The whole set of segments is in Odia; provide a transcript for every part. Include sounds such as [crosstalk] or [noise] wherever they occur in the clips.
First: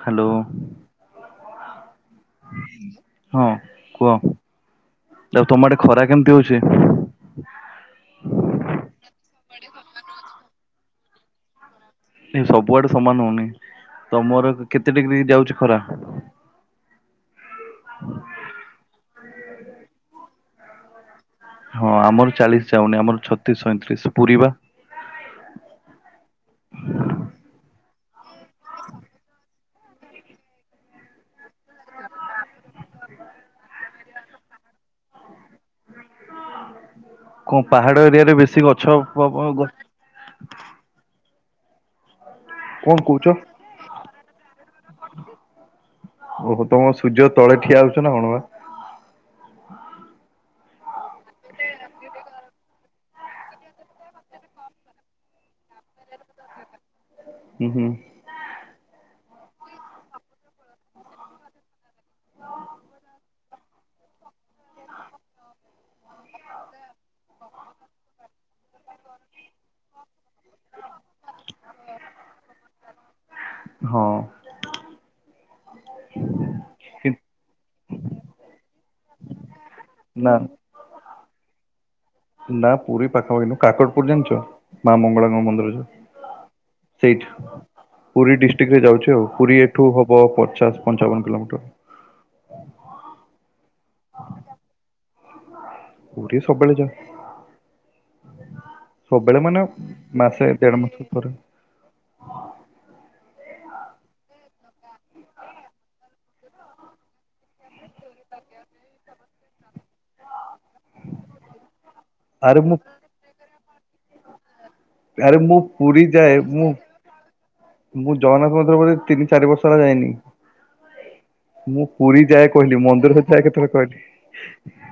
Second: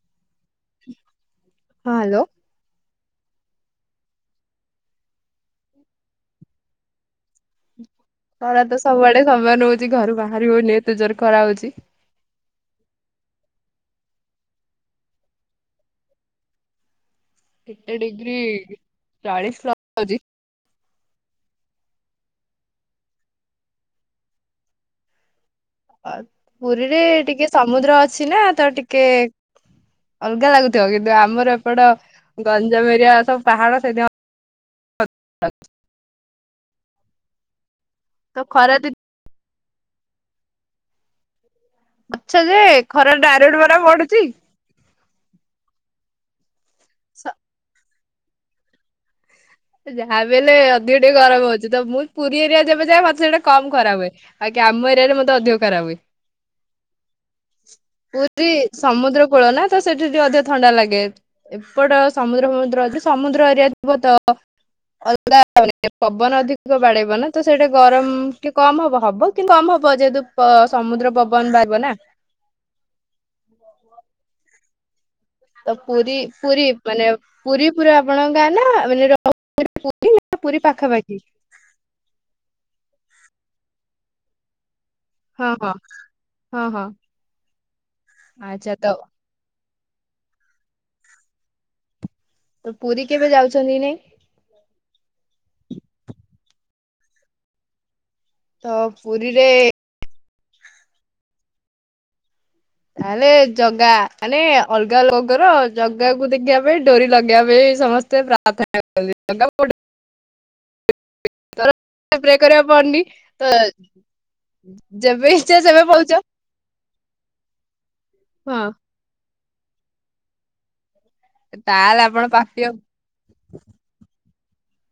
ହାଲୋ। ହଁ ହ୍ୟାଲୋ ହଁ କୁଅ ତାପରେ ତମ ଆଡ଼େ ଖରା କେମିତି ହଉଛି? ଖରା ତ ସବୁଆଡେ ସମାନେ ହଉଚି। ଘରୁ ବାହାରି ହଉନି ଏତେ ଜୋର ଖରା ହଉଛି। ନାଇଁ ସବୁଆଡେ ସମାନ ହଉନି। ତମର କେତେ ଡିଗ୍ରୀ ଯାଉଛି ଖରା? କେତେ ଡିଗ୍ରୀ ଚାଳିଶ ପ୍ଲସ ହଉଛି। ହଁ ଆମର ଚାଳିଶ ଯାଉନି ଆମର ଛତିଶ ସଇଁତିରିଶ ପୁରି ବା। ପୁରୀରେ ଟିକେ ସମୁଦ୍ର ଅଛି ନା ତ ଟିକେ ଅଲଗା ଲାଗୁଥିବ କିନ୍ତୁ ଆମର ଏପଟ ଗଞ୍ଜମ ଏରିଆ ସବୁ ପାହାଡ [unintelligible] କଣ ପାହାଡ ଏରିଆ ରେ ତ ବେଶୀ ଖରା ଗଛ [unintelligible] ଗଛ ଯେ କଣ ଖରାଟା କହୁଛ? ଡାଇରେକ୍ଟ ପରା ପଡୁଚି। ଓହୋ ତମ ସୂର୍ଯ୍ୟ ତଳେ ଠିଆ ହଉଛ ନା କଣ ବା। ଯାହାବି ହେଲେ ଅଧିକ ଟିକେ ଗରମ ହଉଛି। ତ ମୁଁ ପୁରୀ ଏରିଆ ଯେବେ ଯାଏ ମତେ ସେଇଟା କମ ଖରା ହୁଏ। ଆଜ୍ଞା ଆମ ଏରିଆରେ ମତେ ଅଧିକ ଖରା ହୁଏ। ହୁଁ ହୁଁ ପୁରୀ ସମୁଦ୍ର କୂଳ ନା ତ ସେଠି ଟିକିଏ ଅଧିକ ଥଣ୍ଡା ଲାଗେ। ଏପଟ ସମୁଦ୍ର ଫମୁଦ୍ର ଅଛି ସମୁଦ୍ର ଏରିଆ ଥିବ ତ [unintelligible] ପବନ ଅଧିକ ବାଡେଇବ ନା ତ ସେଇଟା ଗରମ କି କମ ହବ ହବ କି କମ ହବ ଯେହେତୁ ପ ସମୁଦ୍ର ପବନ ବାରିବ ନା। ହଁ। ତ ପୁରୀ ପୁରୀ ମାନେ କି- ପୁରୀ ପୁରା ଆପଣଙ୍କ ଗାଆଁ ନା [unintelligible] ନା। ପୁରୀ ପାଖାପାଖି। ନା ପୁରୀ ପାଖାପାଖି ନୁ କାକଟପୁର ଜାଣିଛ ମା ମଙ୍ଗଳା ମାଆ ହଁ ହଁ ମନ୍ଦିର ହଁ ହଁ ଯୋଉ ସେଇଠି ପୁରୀ ଆଚ୍ଛା ଡିଷ୍ଟିକରେ ତ ଯାଉଛି ଆଉ ପୁରୀ ଠୁ ହବ ପଚାଶ ପଞ୍ଚାବନ କିଲୋମିଟର। ତ ପୁରୀ କେବେ ଯାଉଛନ୍ତି କି ନାଇଁ? ପୁରୀ ସବୁବେଳେ ଯାଏ। ତ ସବୁବେଳେ ପୁରୀରେ ମାନେ ମାସେ ଦେଢ ମାସ ପରେ। ତାହେଲେ ଜଗା ମାନେ ଅଲଗା ଲୋକର ଜଗାକୁ ଦେଖିବା ପାଇଁ ଡୋରି ଲଗେଇବା ପାଇଁ ସମସ୍ତେ [unintelligible] [unintelligible] ପ୍ରେ ଆରେ କରିବାକୁ ମୁଁ ପଡୁନି। ତ ଆରେ ମୁଁ ପୁରୀ ଯାଏ ମୁଁ ମୁଁ ଜଗନ୍ନାଥ ହଁ ମନ୍ଦିର ପରେ ତିନି ଚାରି ବର୍ଷ ହେଲା ଯାଇନି। ମୁଁ ତାହେଲେ ପୁରୀ ଆପଣ ଯାଏ ପାପି ଆଉ କହିଲି ମନ୍ଦିରରେ ଯାଏ କେତେ ବେଳେ କହିଲି।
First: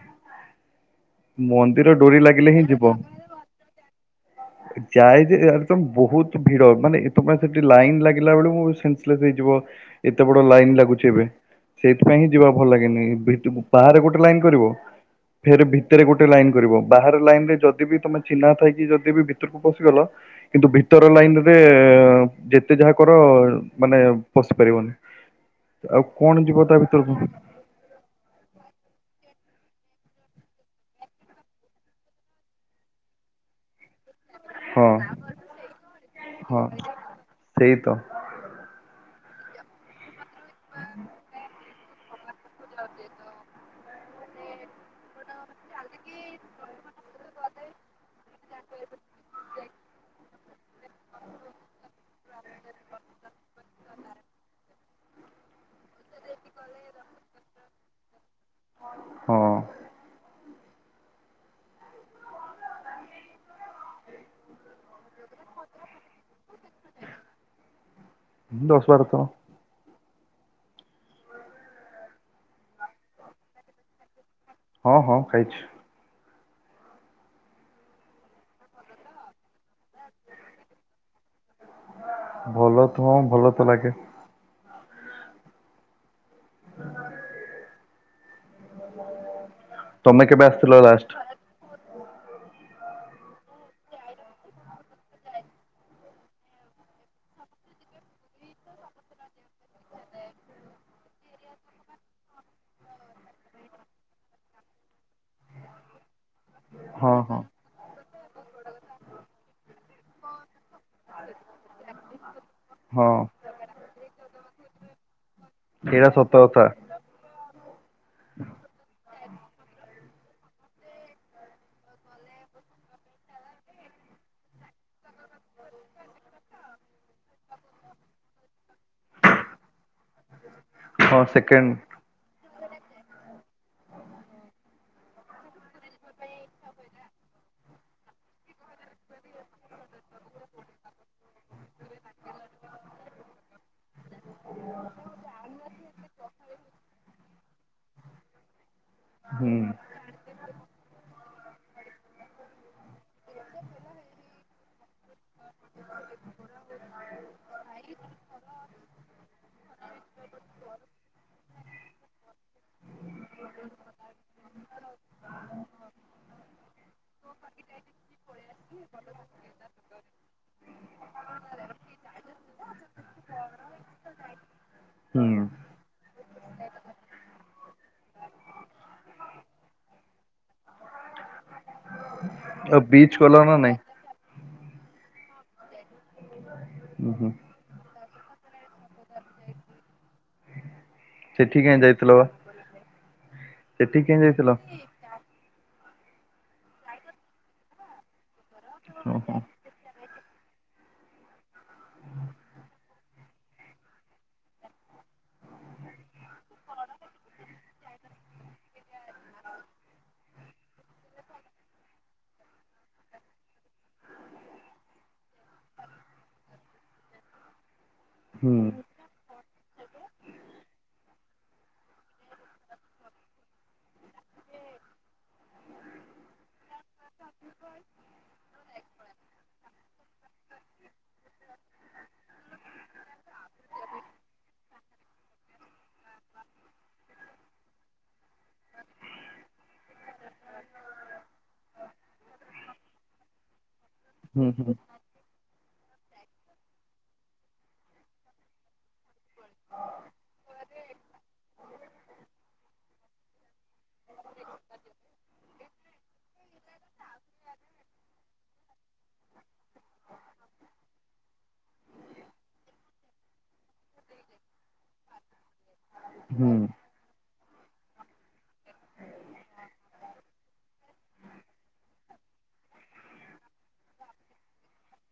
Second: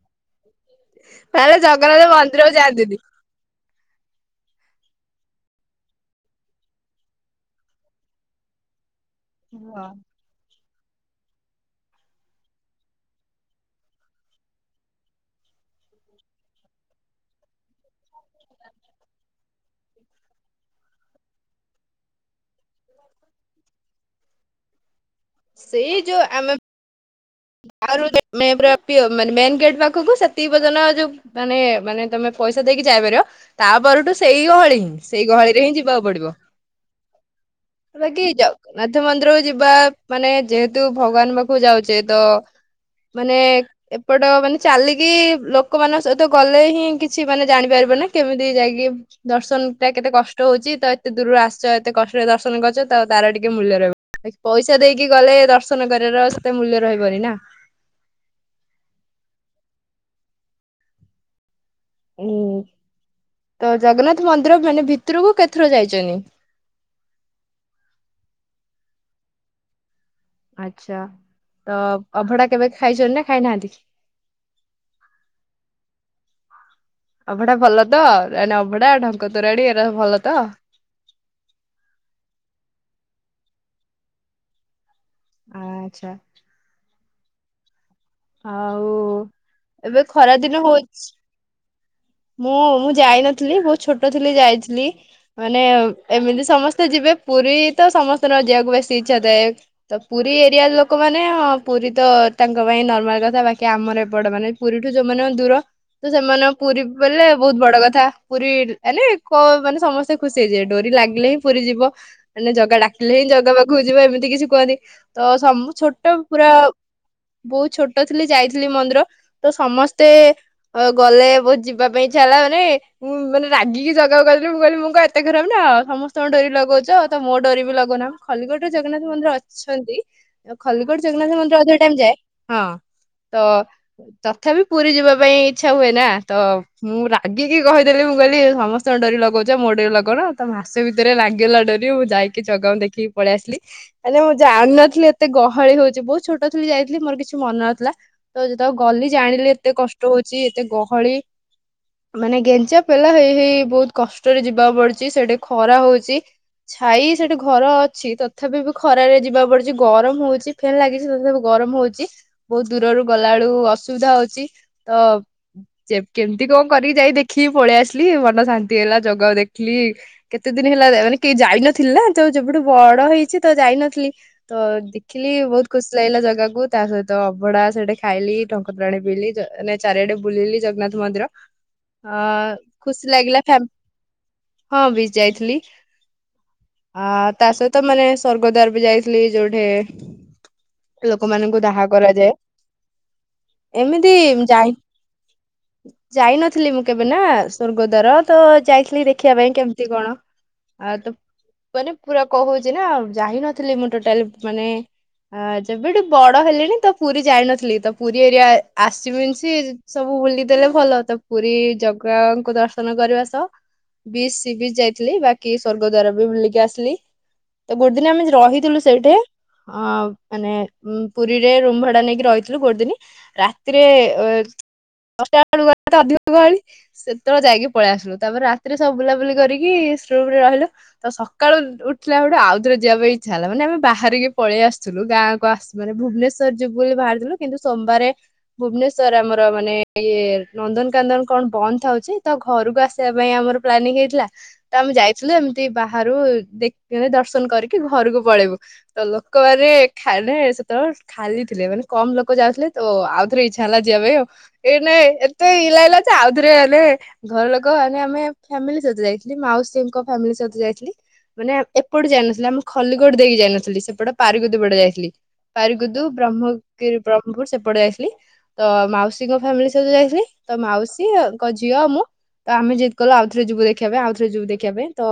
ତାହେଲେ ମନ୍ଦିର ଜଗନ୍ନାଥ ଡୋରି ମନ୍ଦିରକୁ ଲାଗିଲେ ହିଁ ଯିବ। ଯାଆନ୍ତିନି। ଯାଏ ଯେ ଇଆରେ ତ ବୋହୁତ ଭିଡ଼ ମାନେ [unintelligible] ସେଠି ଲାଇନ୍ ଲାଗିଲା ବେଳକୁ ମୁଁ ସେନ୍ସେଲେସ ହେଇଯିବ। ହଁ। କେତେ ବଡ ଲାଇନ୍ ଲାଗୁଛି ଏବେ ସେଇଥିପାଇଁ ହିଁ ଯିବା ଭଲ ଲାଗେନି ଭିତରକୁ ବାହାରେ ଗୋଟେ ଲାଇନ କରିବ। ଫେର ଭିତରେ ଗୋଟେ ଲାଇନ କରିବ ବାହାର ଲାଇନ ରେ ଯଦି ବି ତମେ ଚିହ୍ନା ଥାଇ କି ଯଦି ବି ଭିତରକୁ ପଶିଗଲ କିନ୍ତୁ ଭିତର ଲାଇନରେ ଯେତେ ଯାହା କର ମାନେ ପଶି ପାରିବନି। ସେଇ ଆଉ ଯୋଉ କଣ ଆମେ ଯିବ ତା ଭିତରକୁ। [inaudible] ମେନ୍ ଗେଟ୍ ପାଖକୁ ସେତିକି ପର୍ଯ୍ୟନ୍ତ ଯଉ ମାନେ ମାନେ ତମେ ପଇସା ଦେଇକି ଯାଇପାରିବ ତାପରଠୁ ସେଇ ଗହଳି ହିଁ ହଁ। ସେଇ ଗହଳିରେ ହିଁ ଯିବାକୁ ପଡିବ ହଁ ସେଇ ତ ବାକି ଯାଉ। ନାଥ ମନ୍ଦିରକୁ ଯିବା ମାନେ ଯେହେତୁ ଭଗବାନ ପାଖକୁ ଯାଉଛେ ତ ମାନେ ଏପଟ ମାନେ ଚାଲିକି ଲୋକମାନଙ୍କ ସହିତ ଗଲେ ହିଁ କିଛି ମାନେ ଜାଣିପାରିବ ନା କେମିତି ଯାଇକି ଦର୍ଶନ ଟା କେତେ କଷ୍ଟ ହଉଛି ତ ଏତେ ଦୂରରୁ ଆସଛ ଏତେ କଷ୍ଟରେ ଦର୍ଶନ କରଛ ତାର ଟିକେ ମୂଲ୍ୟ ରହିବ। ପଇସା ଦେଇକି ଗଲେ ଦର୍ଶନ କରିବାର ସେତେ ମୂଲ୍ୟ ରହିବନି ନା। [unintelligible] ହଁ ହୁଁ ତ ଜଗନ୍ନାଥ ମନ୍ଦିର ମାନେ ଭିତରକୁ କେତେଥର ଯାଇଛନ୍ତି। [inaudible] ଦଶ ବାର ଥର। ଆଚ୍ଛା ତ ଅବଢା କେବେ ଖାଇଛନ୍ତି ନା ଖାଇନାହାନ୍ତି? ହଁ ହଁ ଖାଇଛି। ଅବଢା ଭଲ ତ ଏଣ ଅବଢା ଢଙ୍କତୋରାଣୀ ଏରା ଭଲ ତ। ଭଲ ତ ହଁ ଭଲ ତ ଲାଗେ। ଆଚ୍ଛା ହଁ [inaudible] ଆଉ ଏବେ ତମେ ଖରା କେବେ ଦିନ ଆସିଥିଲ ହଉଛି ଲାଷ୍ଟରେ ମୁଁ ଯାଇନଥିଲି ବହୁତ ଛୋଟ ଥିଲି ଯାଇଥିଲି। ମାନେ ଏମିତି ସମସ୍ତେ ଯିବେ ପୁରୀ ତ ସମସ୍ତଙ୍କର ଯିବାକୁ ବେଶୀ ଇଚ୍ଛା ଥାଏ। ତ ପୁରୀ ଏରିଆ ଲୋକ ମାନେ ହଁ ପୁରୀ ତ ତାଙ୍କ ପାଇଁ ନ କଥା ବାକି ଆମର ଏପଡ ମାନେ ପୁରୀଠୁ ଯୋଉମାନେ ଦୂର ତ ସେମାନେ ପୁରୀ ହଁ ବୋଲେ ହଁ ବହୁତ ବଡ କଥା ପୁରୀ ମାନେ କ ମାନେ ସମସ୍ତେ ଖୁସି ହେଇଯିବେ ଡୋରି ଲାଗିଲେ ହିଁ ପୁରୀ ଯିବ ମାନେ ଜଗା ହଁ ଡାକିଲେ ହିଁ ଜଗା ପାଖକୁ ଯିବ ଏମିତି କିଛି କୁହନ୍ତି। ତ ଏଇଟା ଛୋଟ ସତ ପୁରା କଥା ବହୁତ ଛୋଟ ଛୋଟ ଥିଲି ଯାଇଥିଲି ମନ୍ଦିର ତ ସମସ୍ତେ ଗଲେ ବ ଯିବା ପାଇଁ ଇଛା ହେଲା ମାନେ ମୁଁ ମାନେ ରାଗିକି ଜଗାକୁ କହିଥିଲି ମୁଁ କହିଲି ମୁଁ କଣ ଏତେ ଖରପ ନା କଣ ସମସ୍ତଙ୍କ ଡୋରି ଲଗଉଛ ତ ମୋ ଡୋରି ବି ଲଗଉନ। ଖଲିଗଡ ରେ ଜଗନ୍ନାଥ ମନ୍ଦିର ଅଛନ୍ତି ଖଲିଗଡ ହଁ ଜଗନ୍ନାଥ ମନ୍ଦିର ସେକେଣ୍ଡ ଅଧିକ ଟାଇମ ଯାଏ ହଁ। ତ ତଥାପି ପୁରୀ ଯିବା ପାଇଁ ଇଚ୍ଛା ହୁଏ ନା ତ ମୁଁ ରାଗିକି କହିଦେଲି ମୁଁ କହିଲି ସମସ୍ତେ ଡୋରି ଲଗଉଛ ମୋ ଡୋରି ଲଗଉନ ତ ମାସେ ଭିତରେ ଲାଗିଗଲା ଡୋରି ମୁଁ ଯାଇକି ଜଗାକୁ ଦେଖିକି ପଳେଇ ଆସିଲି। ମାନେ ମୁଁ ଜାଣିନଥିଲି ଏତେ ଗହଳି ହଉଛି ବହୁତ ଛୋଟ ଥିଲ ଯାଇଥିଲ ମୋର କିଛି ମନ ନ ଥିଲା ତ ଯେତେବେଳେ ଗଲି ଜାଣିଲି ହୁଁ ଏତେ କଷ୍ଟ ରହୁଛି ଏତେ ଗହଳି [inaudible] ମାନେ ଗେଞ୍ଜା ପେଲା ହେଇ ହେଇ ବହୁତ କଷ୍ଟରେ ଯିବାକୁ ପଡୁଛି ସେଠି ଖରା ହଉଛି। ଛାଇ ସେଠି ଘର ଅଛି ତଥାପି ବି ଖରାରେ ଯିବା କୁ ପଡୁଛି ଗରମ ହଉଛି। ଫ୍ୟାନ ଲାଗିଛି ସେ ସବୁ ଗରମ ହଉଛି ବହୁତ ଦୂରରୁ ଗଲା ବେଳୁ ଅସୁବିଧା ହଉଛି ତ କେମିତି କଣ କରିକି ଯାଇ ଦେଖିକି ପଳେଇ ଆସିଲି ମନ ଶାନ୍ତି ହେଲା ଜଗା କୁ ଦେଖି। କଲିକ୍ କେତେ ଦିନ ହେଲା ମାନେ କେ ଯାଇନଥିଲି ନା ଯୋ ଯେବେଠୁ ବଡ ହେଇଛି ତ ଯାଇନଥିଲି। ତ ହୁଁ ଦେଖିଲି ବହୁତ ଖୁସି ଲାଗିଲା ଜାଗାକୁୁ ତା ସହିତ ତ ଅବଡ଼ା ସେଠି ଖାଇଲି ଟଙ୍କତୋରାଣି ପିଇଲି ଜ ନାଇଁ ଚାରିଆଡ଼େ ବୁଲିଲି ଜଗନ୍ନାଥ ମନ୍ଦିର। ହଁ ଆଉ ଖୁସି ବିଚ୍ ଗଲ ଲାଗିଲା ନା ଫ୍ୟା ନାଇଁ? ହଁ ବିଚ୍ ଯାଇଥିଲି ଅ ହୁଁ ହୁଁ ତା ସ ତ ମାନେ ସ୍ୱର୍ଗଦ୍ୱାର ବି ଯାଇଥିଲି ଯୋଉଠି ସେଠି ଲୋକମାନଙ୍କୁ ଦାହ କାଇଁ ଯାଇଥିଲ ବା? କରାଯାଏ ସେଠିକି ଏମିତି କେମିତି ଯାଇଥିଲ? ଯାଇ ଯାଇନଥିଲି ମୁଁ କେବେ ନାଁ ସ୍ୱର୍ଗଦ୍ୱାର ତ ଯାଇଥିଲି ଦେଖିବା ଓହୋ। ପାଇଁ କେମତି କଣ ଆଉ ତୁ ମାନେ ପୁରା କହୁଚିନା ଯାଇ ନଥିଲି ମୁଁ ଟୋଟାଲି ମାନେ ଆ ଯେବେଠୁ ବଡ଼ ହେଲେଣି ତ ପୁରୀ ଯାଇନଥିଲି ତ ପୁରୀ ଏରିଆ ଆସିବିନସି ସବୁ ବୁଲି ଦେଲେ ଭଲ ତ ପୁରୀ ଜଗାଙ୍କୁ ଦର୍ଶନ କରିବା ସହ ବିଚ୍ ସି ବିଚ୍ ଯାଇଥିଲି ବାକି ସ୍ଵର୍ଗଦ୍ୱାର ବି ବୁଲିକି ଆସିଲି ତ ଗୋଟେ ଦିନ ଆମେ ଯା ହୁଁ ରହିଥିଲୁ ସେଇଠି ଅ ମାନେ ଉଁ ପୁରୀ ରେ ରୁମ୍ ଭଡ଼ା ନେଇକି ରହିଥିଲୁ ଗୋଟେ ଦିନି ରାତିରେ ଏ ଦଶଟା ଅଳୁ ଗଲେତ ଅଧିକ ଗହଳି। ସେତୋଳ ଯାଇକି ପଳିଆସିଲୁ ତାପରେ ରାତିରେ ସବୁ ବୁଲାବୁଲି କରିକି ସ୍ ରୁମ୍ ରେ ରହିଲୁ। ତ ସକାଳୁ ଉଠିଲା ବେଳୁ ଆଉ ଥରେ ଯିବା ପାଇଁ ଇଚ୍ଛା ହେଲା ମାନେ ଆମେ ବାହାରିକି ପଳିଆସୁଥୁଲୁ ଗାଁକୁ ଆସୁ ଭାରି ଭୁବନେ ତ ଯିବୁ ବୋଲି ଭାରିଥିଲୁ କିନ୍ତୁ ସୋମବାରେ ଭୁବନେଶ୍ଵର ଆମର ମାନେ ଇଏ ନନ୍ଦନକନ୍ଦନ କଣ ବନ୍ଦ ଥାଉଚି ତ ଘରୁକୁ ଆସିବା ପାଇଁ ଆମର ପ୍ଲାନିଂ ହେଇ ଥିଲା ହୁଁ ତ ହୁଁ ଆମେ ଯାଇଥିଲୁ ଏମତି ବାହାରୁ ଦେ ଏ ଦର୍ଶନ କରିକି ଘରୁକୁ ପଳେଇବୁ। ତ ଲୋକମାନେ ଖାଲେ ସେତୋଳ ଖାଲି ଥିଲେ ମାନେ କମ ଲୋକ ଯାଉଥୁଲେ ତ ଆଉ ଥର ଇଚ୍ଛା ହେଲା ଯିବା ପାଇଁ ଆଉ। ଏଇନା ଏ ଏତେ ଇଏ ଲାଗିଲା ଯେ ଆଉ ଥରେ ଆଲେ ଘର ଲୋକ ଆନେ ଆମେ ଫ୍ୟାମିଲି ସହିତ ଯାଇଥିଲି ମାଉସୀଙ୍କ ଫ୍ୟାମିଲି ସହିତ ଯାଇଥିଲି। ମାନେ ଏପଟୁ ଯାଇନଥିଲେ ଆମେ ଖଲିକୋଟ ଦେଇକି ଯାଇନଥିଲି ସେପଟ ପାରିକୁଦ ପଟେ ଯାଇଥିଲି। ଉଦୁ ହୁଁ। ବ୍ରହ୍ମଗିରି ବ୍ରହ୍ମପୁର ସେପଟେ ଯାଇଥିଲି। ତ ମାଉସୀଙ୍କ ଫ୍ୟାମିଲି ସହିତ ଯାଇଥିଲି ତ ମାଉସୀଙ୍କ ଝିଅ ମୁଁ। ତ ଆମେ ଯିଦ୍ କଲୁ ଆଉ ଥରେ ଯିବୁ ଦେଖିବା ପାଇଁ ଆଉ ଥରେ ଯିବୁ ଦେଖିବା ପାଇଁ ତ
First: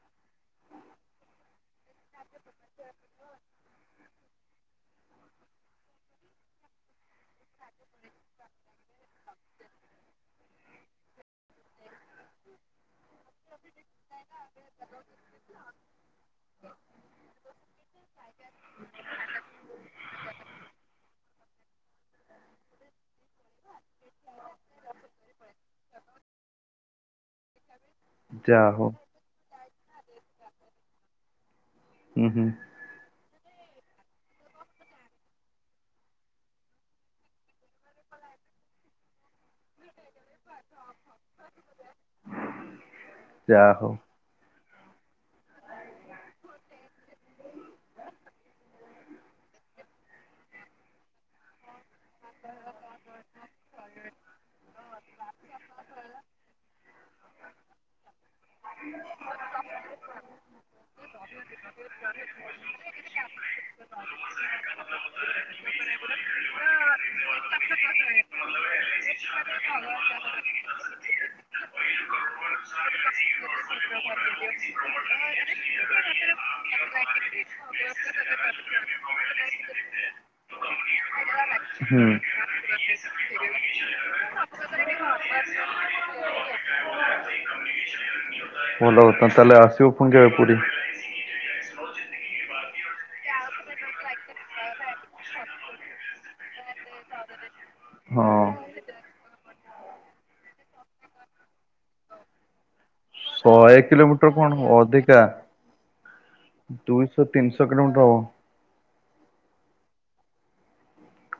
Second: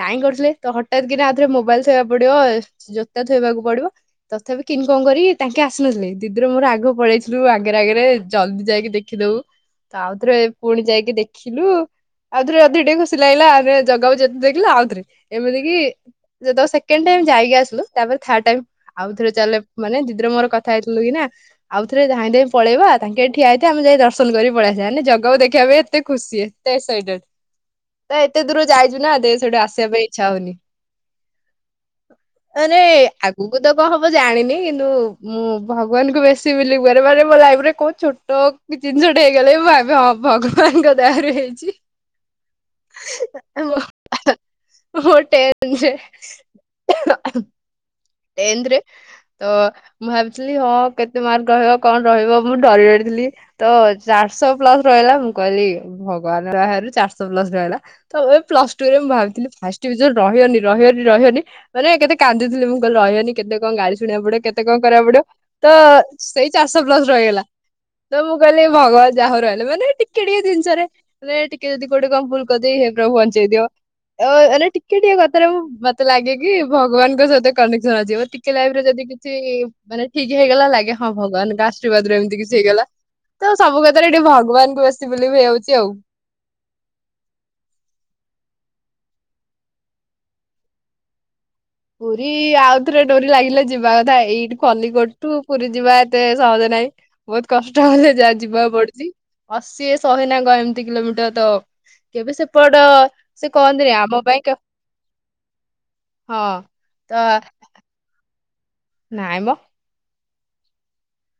ନାଇଁ କରୁଥୁଲେ ତ ହଠାତ୍ କିନା ଆଉ ଥରେ ମୋବାଇଲ୍ ଥୋଇବାକୁ ପଡ଼ିବ ଜୋତା ଥୋଇବାକୁ ପଡ଼ିବ ତଥାପି ଇଁ କଁ କରି ତାଙ୍କେ ଆସିନଥିଲେ ଦିଦିର ମୋର ଆଗ ପଳେଇଥିଲୁ ଆଗେରେ ଆଗେରେ ଜଲଦି ଯାଇକି ଦେଖିଦବୁ। ରଆଉ ଥରେ ପୁଣି ଯାଇକି ଦେଖିଲୁ। ଆଉ ଥରେ ଅଧିକ ଟିକେ ଖୁସି ଲାଗିଲା ଆମେ ଜଗାକୁ ଯେତେ ଦେଖିଲେ ଆଉ ଥରେ ଏମିତି କି ଯେ ଦ ସେ କେଣ୍ଡ୍ ଟାଇମ୍ ଯାଇକି ଆସିଲୁ ତାପରେ ଥାର୍ଡ ଟାଇମ୍ ଆଉ ଥରେ ଚାଲେ ମାନେ ଦିଦିର ମୋର କଥା ହେଇଥିଲୁ କି ନା ଆଉ ଥରେ ଧାଇଁ ଧାଇଁ ପଳେଇବା ତାଙ୍କେ ଠିଆ ହେଇଥିବେ ଆମେ ଯାଇ ଦର୍ଶନ କରି ପଳିଆସିବା ନେ ଜଗାକୁ ଦେଖିବା ପାଇଁ ଏତେ ଖୁସି ଏତେ ଏସ୍ ସାଇଟେଡ଼୍ ନାଁ ଏତେ ଯା ଦୂରୁ ହଉ ଯାଇଚୁ ନାଁ ଦେ ସେଠୁ ଆସିବା ପାଇଁ ଇଚ୍ଛା ହଉନି। ମାନେ ଆଗୁକୁ ତ କଁ ହବ ଜାଣିନି କିନ୍ତୁ ମୁଁ ଭଗବାନକୁ ବେଶୀ ବିଲିବ୍ କରେ ମାନେ ମୋ ଲାଇଫରେ କୋଉ ଛୋଟ ବି ଚିନଷଟେ ହେଇଗଲେ ମୁଁ ଭାବେ ହଁ ଭଗବାନଙ୍କ ଦୟାରୁ ହେଇଚି। ଯା ହଉ। ମୋ ଟେନସେ ଏନ୍ଥରେ ଓ ମୁଁ ଭାବିଥିଲି ହଁ କେତେ ମାର୍କ ରହିବ କଣ ରହିବ ମୁଁ ଡରି ଡରିଥିଲି। ତ ଚାରଶ ପ୍ଲସ ରହିଲା ମୁଁ କହିଲି ଭଗବାନ ଦହାରୁ ଚାରଶ ପ୍ଲସ ରହିଲା। ତ ଏବେ ପ୍ଲସ୍ ଟୁ ରେ ମୁଁ ଭାବିଥିଲି ଫାଷ୍ଟ ଡିଭିଜନ ରହିବନି ରହିବନି ରହବନି ମାନେ କେତେ କାନ୍ଦୁଥିଲି ମୁଁ କହିଲି ରହିବନି କେତେ କଁ ଗାଳି ଶୁଣିବାକୁ ପଡ଼ିବ କେତେ କଁ କରିବାକୁ ପଡ଼ିବ ତ ସେଇ ଚାଷ ପ୍ଲସ ରହିଗଲା। ତ ପ୍ଲସ୍ ମୁଁ କହିଲି ରହିଗଲା [inaudible] ମାନେ ଭଗବାନ ଚାହାନ୍ତି। ପଚାରେ ଟିକେ ଯଦି କୋଉଠି କଣ ଭୁଲ କରିଦେଇ ହେ ପ୍ରଭୁ ବଞ୍ଚେଇ ଦିଅ। ଓ ମାନେ ଟିକେ ଟିକେ କଥାରେ ମୁ ମତେ ଲାଗେ କି ଭଗବାନଙ୍କ ସହିତ ବ ଟିକେ ଲାଇଫ ରେ ଯଦି କିଛି ମାନେ ଠିକ ହେଇଗଲା ଲାଗେ ହଁ ଭଗବାନଙ୍କ ଆଶୀର୍ବାଦରୁ ଏମିତି କିଛି ହେଇଗଲା। ତ ସବୁ କଥାରେ ଏଠି ଭଗବାନକୁ ବେଶୀ ବିଲିଭ ହେଇ ଯାଉଛି ଆଉ ବଲ ତାଲେ ଆସିବୁ କେବେ ପୁରୀ? ପୁରୀ ଆଉଥରେ ଡୋରି ଲାଗିଲେ ଯିବା କଥା ଏଇଠି ଖଲିକୋଟଠୁ ପୁରୀ ଯିବା ଏତେ ସହଜ ନାହିଁ। ବହୁତ କଷ୍ଟ ହେଲେ ହଁ। ଯାହା ଯିବାକୁ ପଡୁଛି। ଅଶୀ ଶହେ ନାଙ୍କ ଏମିତି କିଲୋମିଟର ତ କେବେ ସେପଟ ସେ ଶହେ କହନ୍ତିନି ଆମ କିଲୋମିଟର ପାଇଁ କେ- କଣ ଅଧିକା ହଁ ଦୁଇଶହ ତିନିଶହ କିଲୋମିଟର ହବ। ନାଇଁମ।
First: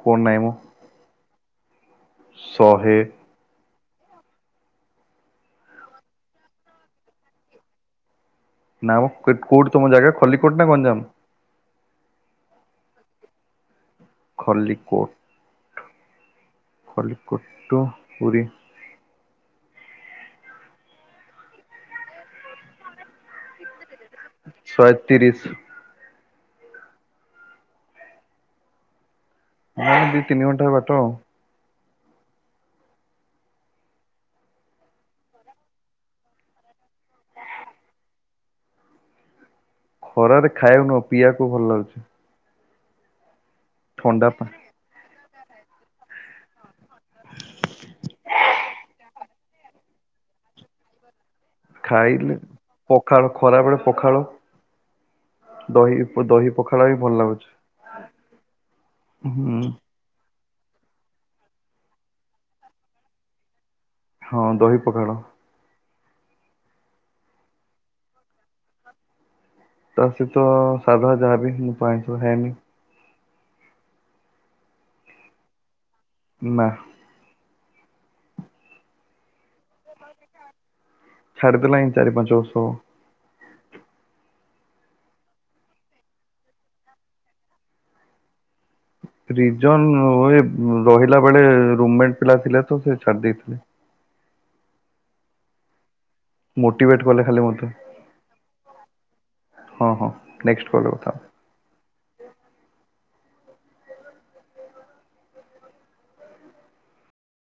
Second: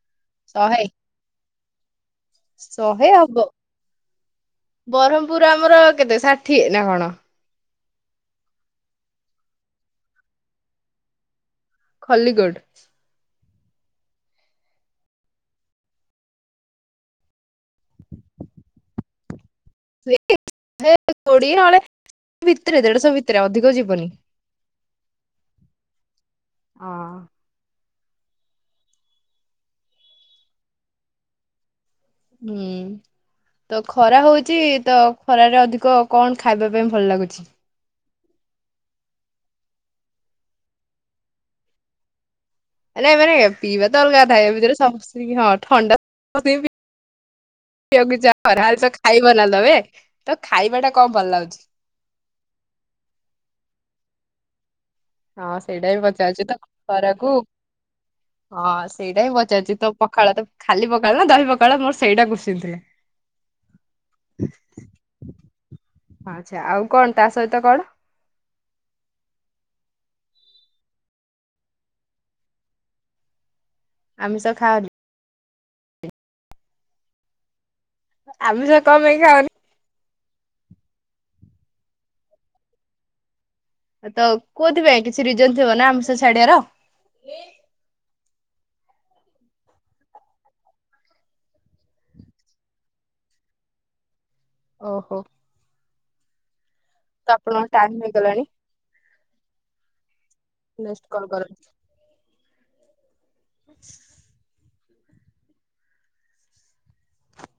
କଣ ନାହିଁମ? ଶହେ। ଶହେ ହବ ବରହମପୁର ଆମର କେତେ ଷାଠିଏ ନା କଣ? ନା କୋଉଠି ତମ ଜାଗା ଖଲିକୋଟ ନା ଗଞ୍ଜାମ? ଖଲିକୋଟ। ଖଲିିକୋଟ୍। ଖଲିକୋଟ ଟୁ ପୁରୀ? ସେଇ କୋଡିଏ ନ ଭିତରେ ଦେଢଶହ ଭିତରେ ଅଧିକ ଯିବନି। ଶହେତିରିଶ। ହଁ। ହଁ ତିନି ଘଣ୍ଟାର ବାଟ ଆଉ ହୁଁ। ତ ଖରା ହଉଛି ତ ଖରାରେ ଅଧିକ କଣ ଖାଇବା ପାଇଁ ଭଲ ଲାଗୁଛି? ଖରାରେ ଖାଇବାକୁ ନୁହଁ ପିଇବାକୁ ଭଲ ଲାଗୁଛି। ନ ଏ ମାନେ ପିଇବା ତ ଅଲଗା ଥଣ୍ଡା କଥା ପା ଆ ଭିତରେ ସମସ୍ତ ହଁ ଥଣ୍ଡା ପି ତ ଖାଇବ ନା ଦେବେ ତ ଖାଇବା ଟା କଣ ଭଲ ଲାଗୁଛି? ଖାଇଲେ ପଖାଳ ଖରାବେଳେ ପଖାଳ। ହଁ ସେଇଟା ବି ଦହି ପଚାରୁଛି ଦହି ତ ପଖାଳ ବି ଭଲ ଖରାକୁ ଲାଗୁଛି। ହଁ ସେଇଟା ହିଁ ହୁଁ ପଚାରୁଛି ତ ପଖାଳ ତ ଖାଲି ପଖାଳ ନା ଦହି ପଖାଳ ମୋର ସେଇଟା କୋତ୍ସିଂ ଥିଲା। ହଁ ଦହି ପଖାଳ। ଆଚ୍ଛା ଆଉ କଣ ତା ସହିତ କଣ? ତା ସହିତ ସାଧା ଯାହାବି ମୁଁ ତ ଆଇଁଷ ଖାଏନି। ଆମିଷ ଖାଅନି। ନା। ଆମିଷ କଣ ପାଇଁ ଖାଅନି? [inaudible] ଛାଡ଼ି ଦେଲାନି ଚାରି ପାଞ୍ଚ ବର୍ଷ ହବ। ତ କୋଉଥି ପାଇଁ କିଛି ରିଜନ ଥିବ ନା ଆମିଷ ଛାଡିବାର? ରିଜନ ରହିଲା ବେଳେ ରୁମେଟ ପିଲା ଥିଲେ ତ ସେ ଛାଡି ଦେଇଥିଲେ। ଓହୋ। ମୋଟିଭେଟ କଲେ ତ ଖାଲି ମତେ ଆପଣଙ୍କ ଟାଇମ ହେଇଗଲାଣି ହଁ ହଁ ନେକ୍ସଟ୍ କଲ ରେ ନେକ୍ସଟ କଥା ହବା। କରନ୍ତୁ।